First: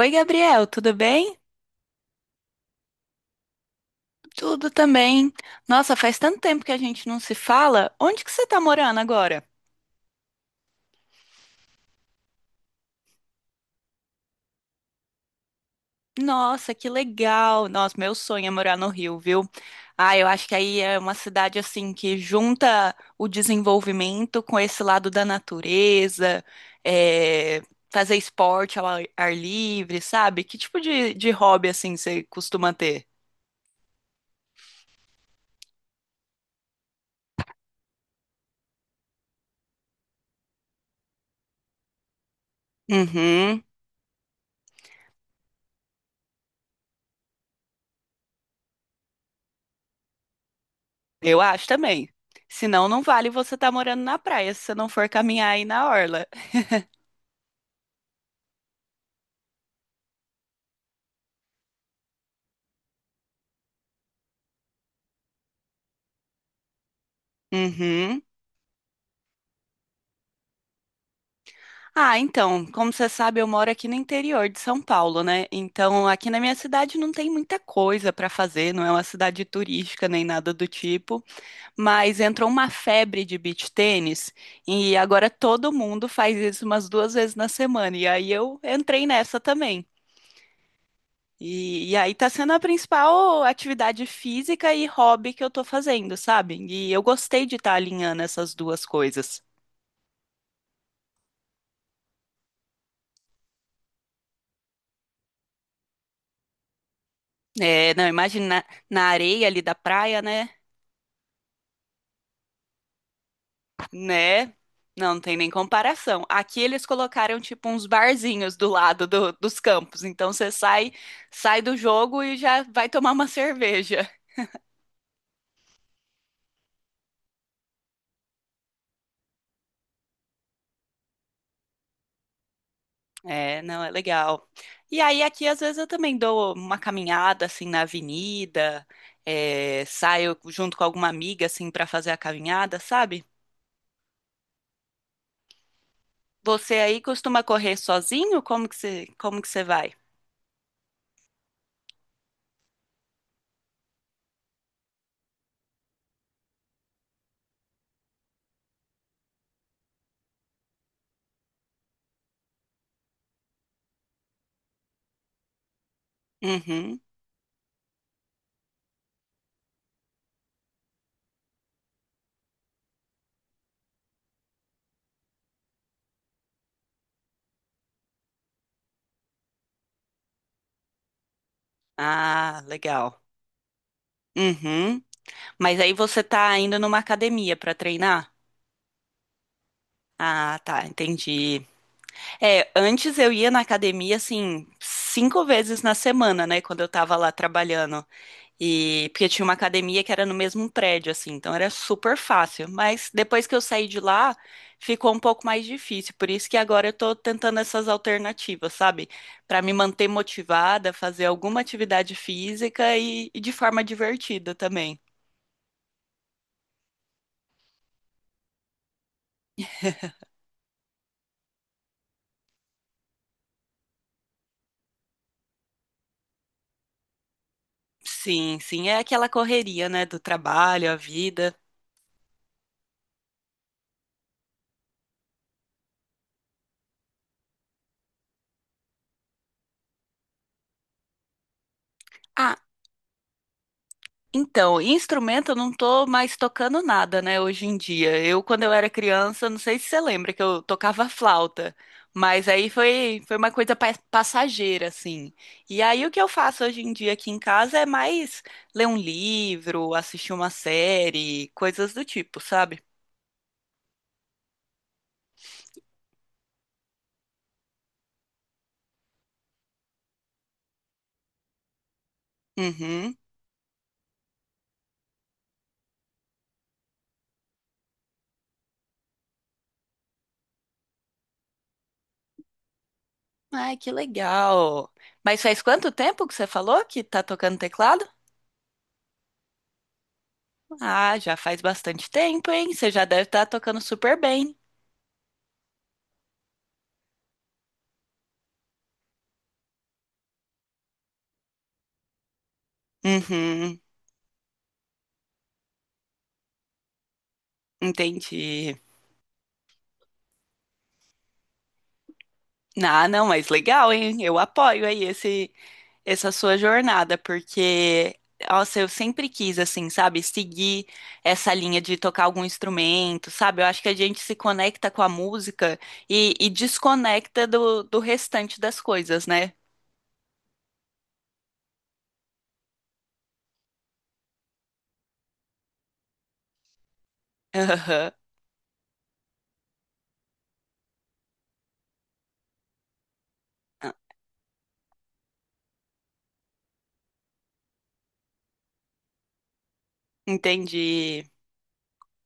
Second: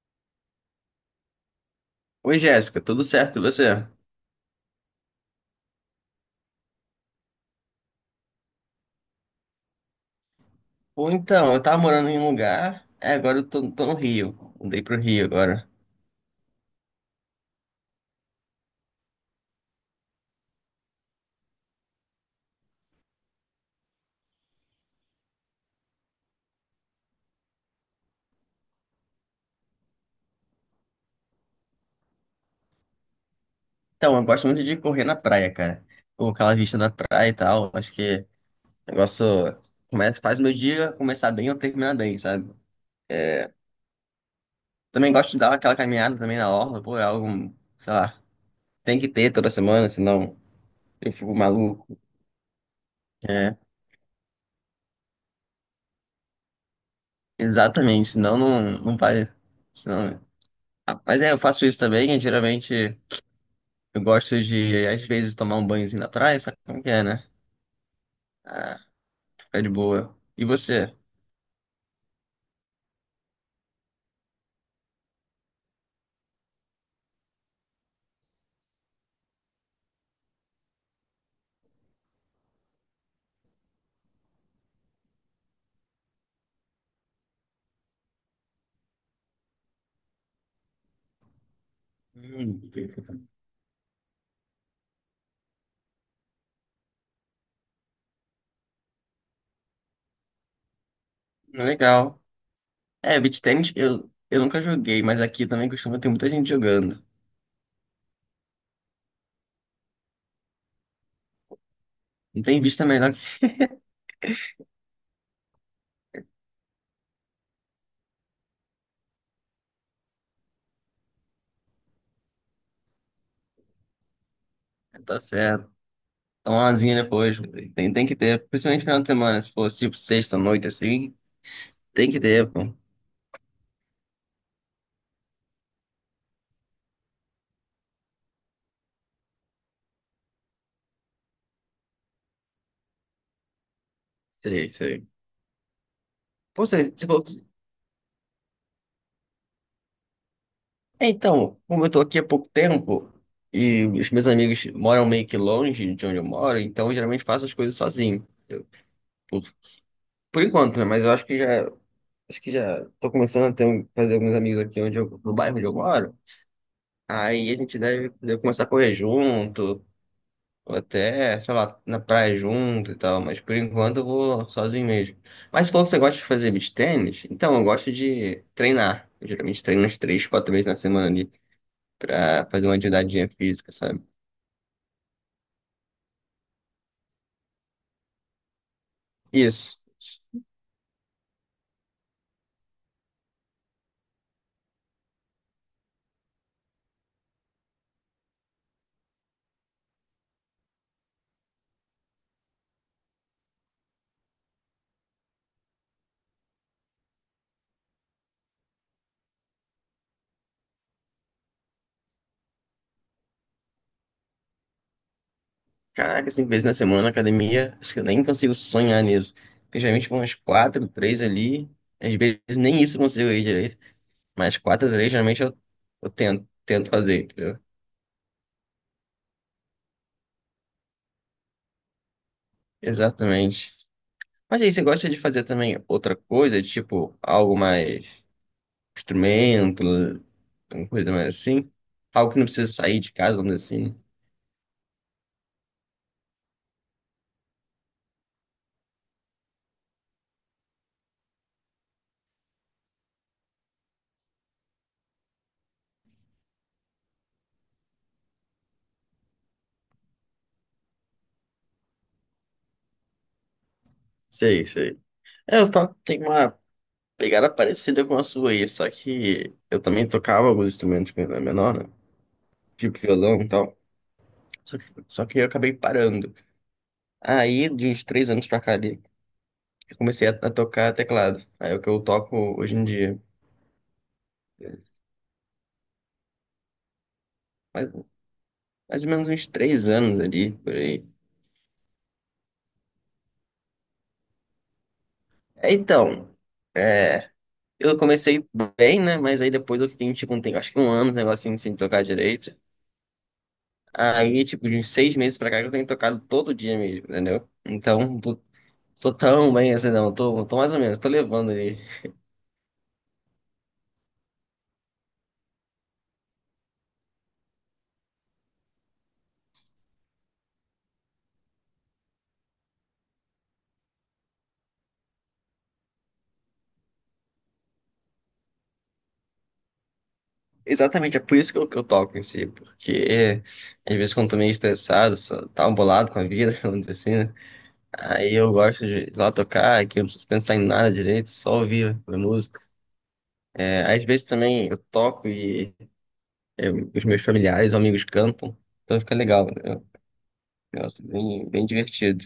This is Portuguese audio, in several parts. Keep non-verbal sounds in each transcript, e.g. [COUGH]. Oi, Gabriel, tudo bem? Oi, Jéssica, tudo certo e você? Tudo também. Nossa, faz tanto tempo que a gente não se fala. Onde que você tá morando agora? Ou então, eu tava morando em um lugar, é, agora eu tô no Rio. Mudei pro Rio agora. Nossa, que legal. Nossa, meu sonho é morar no Rio, viu? Ah, eu acho que aí é uma cidade assim que junta o desenvolvimento com esse lado da natureza, é, fazer esporte ao ar livre, sabe? Que tipo de hobby assim você costuma ter? Então, eu gosto muito de correr na praia, cara. Com aquela vista da praia e tal. Acho que o negócio começa, faz meu dia começar bem ou terminar bem, sabe? Uhum. Também gosto de dar aquela caminhada também na orla, pô, é algo, sei lá, tem que ter toda semana, senão eu fico Eu acho maluco. também. Senão não vale você É, estar morando na praia, se você não for caminhar aí na orla. [LAUGHS] exatamente, senão não vai. Senão... Ah, mas é, eu faço isso também, e geralmente. Eu gosto de, às vezes, tomar um banhozinho na praia, sabe como que é, né? Uhum. Ah, fica de boa. E você? Ah, então, como você sabe, eu moro aqui no interior de São Paulo, né? Então, aqui na minha cidade não tem muita coisa para fazer, não é uma cidade turística nem nada do tipo, mas entrou uma febre de beach tênis e agora todo mundo faz isso umas duas vezes na semana. E aí eu entrei nessa também. E aí tá sendo a Hum, principal atividade física e hobby que eu tô fazendo, sabe? E eu gostei de estar alinhando essas duas coisas. legal. É, beach tennis eu nunca joguei, mas aqui também costuma ter muita gente jogando. É, não, imagina na areia ali da praia, né? Não tem vista melhor Né? Não, não tem nem comparação. Aqui eles colocaram tipo uns barzinhos do lado dos campos, então você sai, do jogo e já vai tomar uma [LAUGHS] cerveja. que [LAUGHS] tá certo. Tomar uma zinha depois, tem que ter. Principalmente final de semana, se for tipo sexta-noite assim, tem que ter, pô. É, não, é legal. E aí aqui às vezes eu também dou uma caminhada assim na avenida, saio junto com alguma amiga assim para fazer a caminhada, sabe? Sei, sei. Pô, Você você, aí você falou... costuma que- correr sozinho? Como que você vai? É, então, como eu tô aqui há pouco tempo e os meus amigos moram meio que longe de onde eu moro, então eu geralmente faço as coisas sozinho. Por por enquanto, né? Mas eu acho que já tô começando a fazer alguns amigos aqui onde eu, no bairro onde eu moro. Uhum. Aí a gente deve começar a correr junto, ou até, sei lá, na praia junto e tal. Mas por enquanto eu vou sozinho mesmo. Mas se for que você gosta de fazer beach tênis, então eu gosto de treinar. Eu geralmente treino umas três, quatro vezes na semana ali pra Ah, fazer uma legal. atividade física, sabe? Uhum. Mas aí você tá indo numa academia para treinar? Isso. Ah, tá, entendi. É, antes eu ia na academia assim cinco vezes na semana, né, quando eu tava lá trabalhando. E porque tinha uma academia que era no mesmo prédio, assim, então era super fácil. Mas depois que eu saí de lá, ficou um pouco mais difícil. Por isso que agora eu tô tentando essas alternativas, sabe? Pra me manter motivada, fazer alguma atividade física e de forma divertida também. Caraca, cinco vezes na semana na academia, acho que eu nem consigo sonhar nisso. Porque geralmente vão umas quatro, três ali. Às vezes nem isso eu consigo ir direito. Mas quatro, três, geralmente eu, tento fazer, entendeu? Sim, sim, é aquela correria, né, do trabalho, a vida. Exatamente. Mas aí, você gosta de fazer também outra coisa, tipo algo mais instrumento, alguma coisa mais assim? Algo que não Ah, precisa sair de casa, vamos dizer assim, né? então, instrumento eu não tô mais tocando nada, né, hoje em dia. Eu, quando eu era criança, não sei se você lembra que eu tocava flauta, mas aí foi, uma coisa passageira, assim. E aí o que eu faço hoje em dia aqui em casa é mais ler um livro, assistir uma série, coisas do tipo, sabe? Sei, sei. É, eu toco, tem uma pegada parecida com a sua aí, só que eu também tocava alguns instrumentos quando era menor, né? Tipo Uhum. violão e tal. Só que eu acabei parando. Aí, de uns três anos pra cá ali, eu comecei a tocar teclado. Aí é o que eu toco hoje em dia. Ai, que legal. Mas faz quanto tempo que você falou que tá tocando Mais, teclado? mais ou menos uns três anos ali, por aí. Ah, já faz bastante tempo, hein? Você já deve estar tocando super bem. É, então, é, eu comecei bem, né? Mas aí depois eu fiquei, tipo, um tempo, acho que um ano, um negocinho sem tocar direito. Uhum. Aí, tipo, de uns seis meses pra cá, que eu tenho tocado todo dia mesmo, entendeu? Então, tô, Entendi. tô tão bem assim, não. Tô mais ou menos, tô levando ali. Ah, não, mas legal, hein? Eu apoio aí esse, essa sua jornada, porque, nossa, eu sempre quis, assim, sabe, seguir essa linha de tocar algum instrumento, sabe? Eu acho que a gente se conecta com a música e desconecta do restante das coisas, né? Exatamente, é por isso que eu toco em si, porque é, às vezes quando eu tô meio estressado, só tá bolado com a vida, [LAUGHS] vamos dizer assim, né? Aham. Aí eu gosto de ir lá tocar, que eu não preciso pensar em nada direito, só ouvir a música. É, Ah, às vezes também eu toco e é, os meus familiares, amigos cantam, então fica legal, entendeu? Nossa, entendi, bem, bem divertido.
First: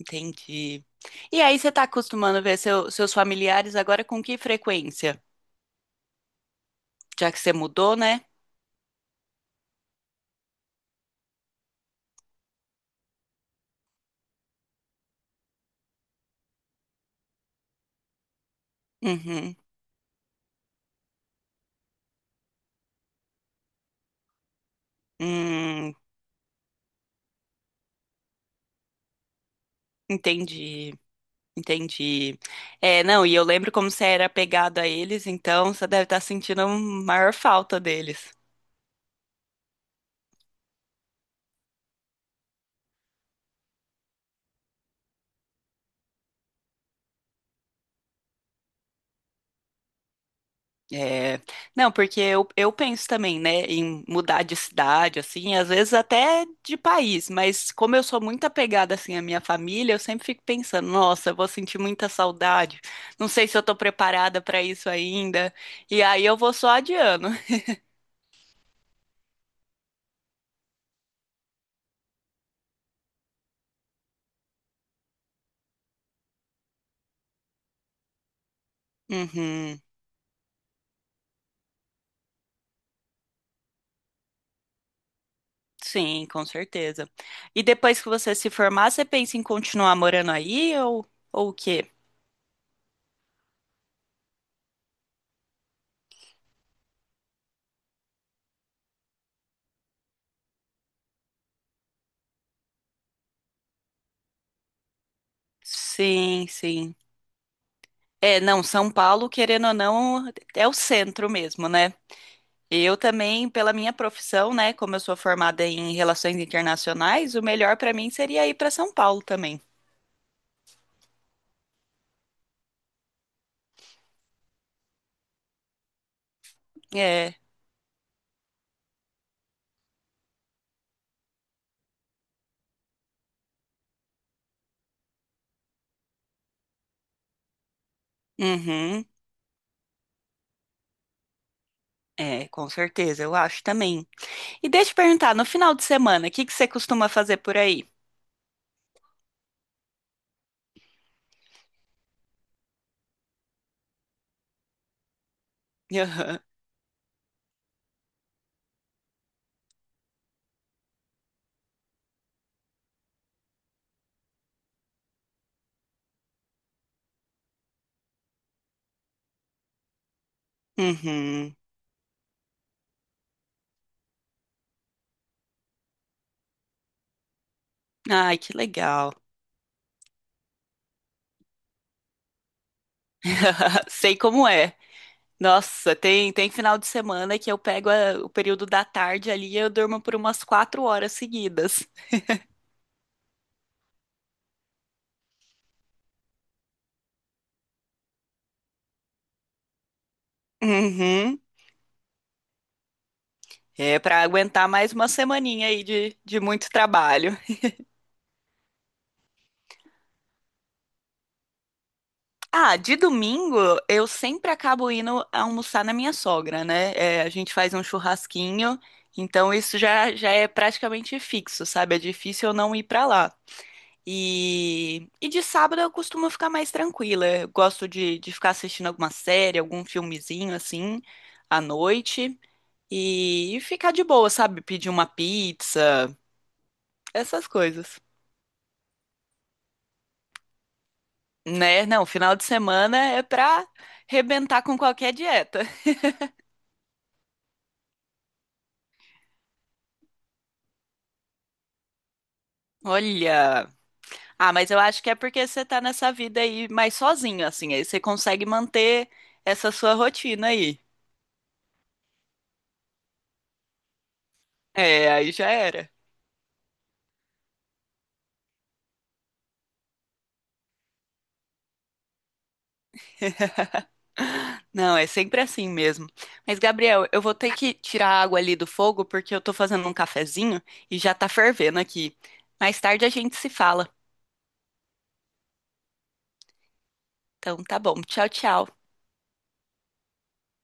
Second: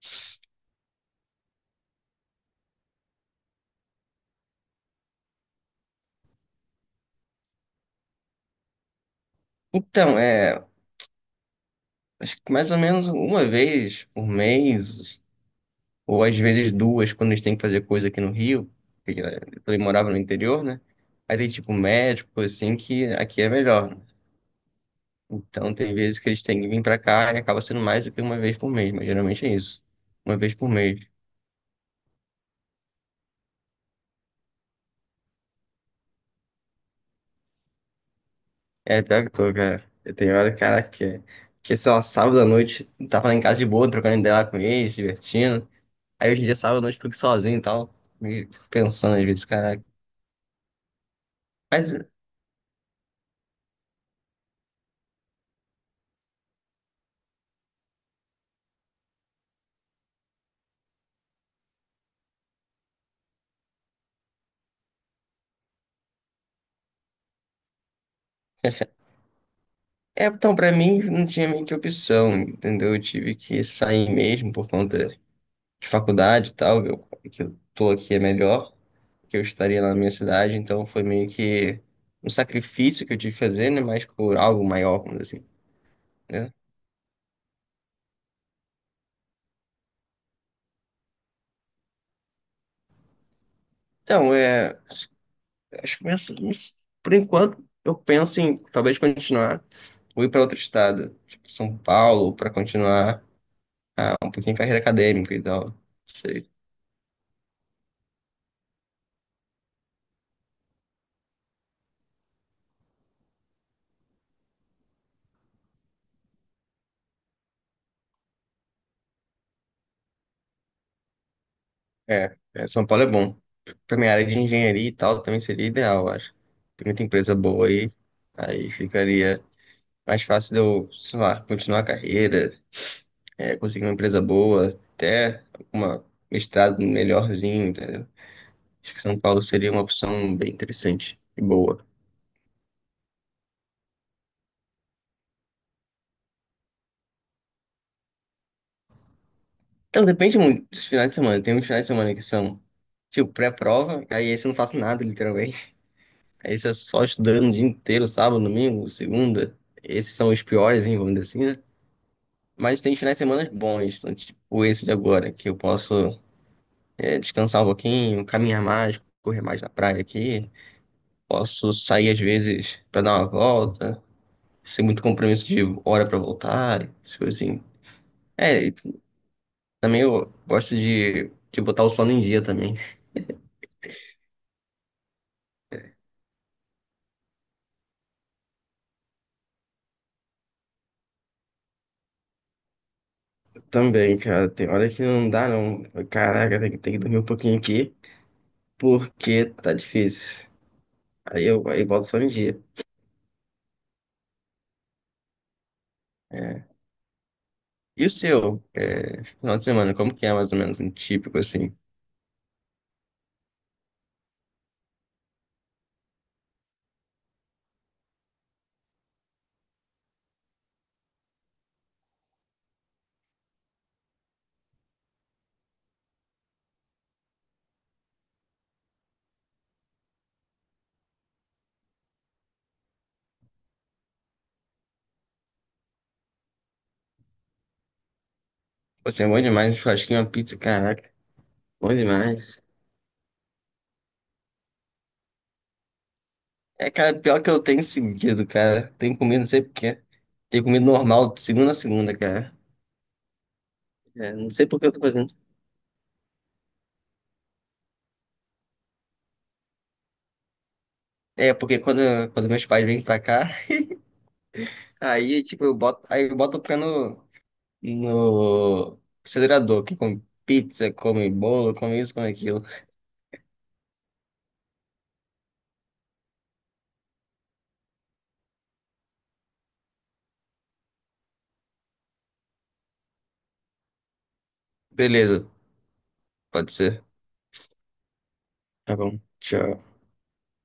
entendi. E aí, você tá acostumando ver seus familiares agora com que frequência? Já que você mudou, né? Então, é, acho que mais ou menos uma vez por mês, ou às vezes duas quando eles têm que fazer coisa aqui no Rio, porque Uhum. ele morava no interior, né? Aí tem tipo médico, coisa assim, que aqui é melhor, né? Então tem Hum, vezes que eles têm que vir pra cá e acaba sendo mais do que uma vez por mês, mas geralmente é isso. Uma vez por entendi. mês. Entendi. É, não, e eu lembro como você era apegado a eles, então você deve estar sentindo a maior falta deles. É, pior que tô, cara. Eu tenho hora, cara, que sei lá, sábado à noite, tava lá em casa de boa, trocando ideia lá com eles, divertindo. Aí hoje em dia, sábado à noite, fico sozinho e tal, me pensando às vezes, caraca. É, Mas não, porque eu penso também, né, em mudar de cidade, assim, às vezes até de país, mas como eu sou muito apegada, assim, à minha família, eu sempre fico pensando, nossa, eu vou sentir muita saudade, não sei se eu tô preparada para isso ainda, e aí eu vou só adiando. é, então, pra mim não tinha meio que opção, entendeu? Eu tive que sair mesmo por conta de faculdade e tal, eu, que eu tô aqui é melhor, que eu estaria [LAUGHS] lá na minha cidade, então foi meio que um sacrifício que eu tive que fazer, né? Mas por algo maior, vamos dizer assim, Sim, com né? certeza. E depois que você se formar, você pensa em continuar morando aí ou o quê? Então, é, acho que penso, não sei, por enquanto eu penso em talvez continuar ou ir para outro estado, tipo São Paulo, para continuar um pouquinho em carreira acadêmica e tal. Sim, sim. É, não, São Paulo, querendo ou não, é o centro mesmo, né? Eu também, pela minha profissão, né, como eu sou formada em relações internacionais, o melhor pra mim seria ir pra São Paulo também. É, São Paulo é bom. Pra minha área de engenharia e tal, também seria ideal, eu acho. Tem muita É. empresa boa aí, aí ficaria mais fácil de eu, sei lá, continuar a carreira, é, conseguir uma empresa boa, até uma mestrado melhorzinho, entendeu? Acho que Uhum. São Paulo seria uma opção bem interessante e boa. É, com certeza, eu acho também. E deixa eu perguntar, no final de semana, o que que você costuma fazer por aí? Então, depende muito dos finais de semana. Tem uns finais de semana que são, tipo, pré-prova, aí esse eu não faço nada, literalmente. [LAUGHS] Aham. Aí você é só estudando o dia inteiro, sábado, domingo, segunda. Esses são os piores, hein, vamos dizer assim, né? Mas tem finais de semana bons, então, tipo esse de agora, que eu posso descansar um pouquinho, caminhar mais, correr mais na praia aqui. Uhum. Posso sair às vezes pra dar uma volta, sem muito compromisso de hora pra voltar, essas coisinhas. Ai, que É, e legal. também eu gosto de botar o sono em dia também. [LAUGHS] Sei como é. Nossa, tem final de semana que eu pego o período da tarde ali e eu durmo por umas 4 horas seguidas. Também, cara, tem hora que não dá, não. Caraca, tem que dormir um pouquinho aqui, porque tá difícil. Uhum. Aí volto só um dia. É pra aguentar mais uma semaninha aí de É. muito trabalho. E o seu? É, final de semana, como que é mais ou menos um típico assim? Ah, de domingo eu sempre acabo indo almoçar na minha sogra, né? É, a gente faz um churrasquinho, então isso já é praticamente fixo, sabe? É difícil eu não ir pra lá. E de sábado eu costumo ficar mais tranquila. Eu gosto de ficar assistindo alguma série, algum filmezinho assim, à noite. E ficar de boa, sabe? Pedir uma pizza, essas coisas. Você é bom demais, um churrasquinho, uma pizza, caraca, Né? bom Não, final de demais. semana é pra rebentar com qualquer dieta. É, cara, pior que eu tenho seguido, cara. Tenho comido, não sei porquê. Tenho comido normal, de segunda a segunda, cara. [LAUGHS] Olha. É, não Ah, sei mas eu por que eu tô acho que é fazendo. porque você tá nessa vida aí mais sozinho, assim. Aí você consegue manter essa sua rotina aí. É, porque quando meus pais vêm pra cá, [LAUGHS] É, aí aí, já tipo, eu era. boto, aí eu boto o pé no, no acelerador, que come pizza, come bolo, come isso, come aquilo. [LAUGHS] Não, é sempre assim mesmo. Mas, Gabriel, eu vou ter que tirar a água ali do fogo porque eu tô fazendo um cafezinho e já tá fervendo aqui. Mais tarde a gente se fala. Beleza, pode ser. Então, tá bom. Tchau, tchau. Tá bom. Tchau.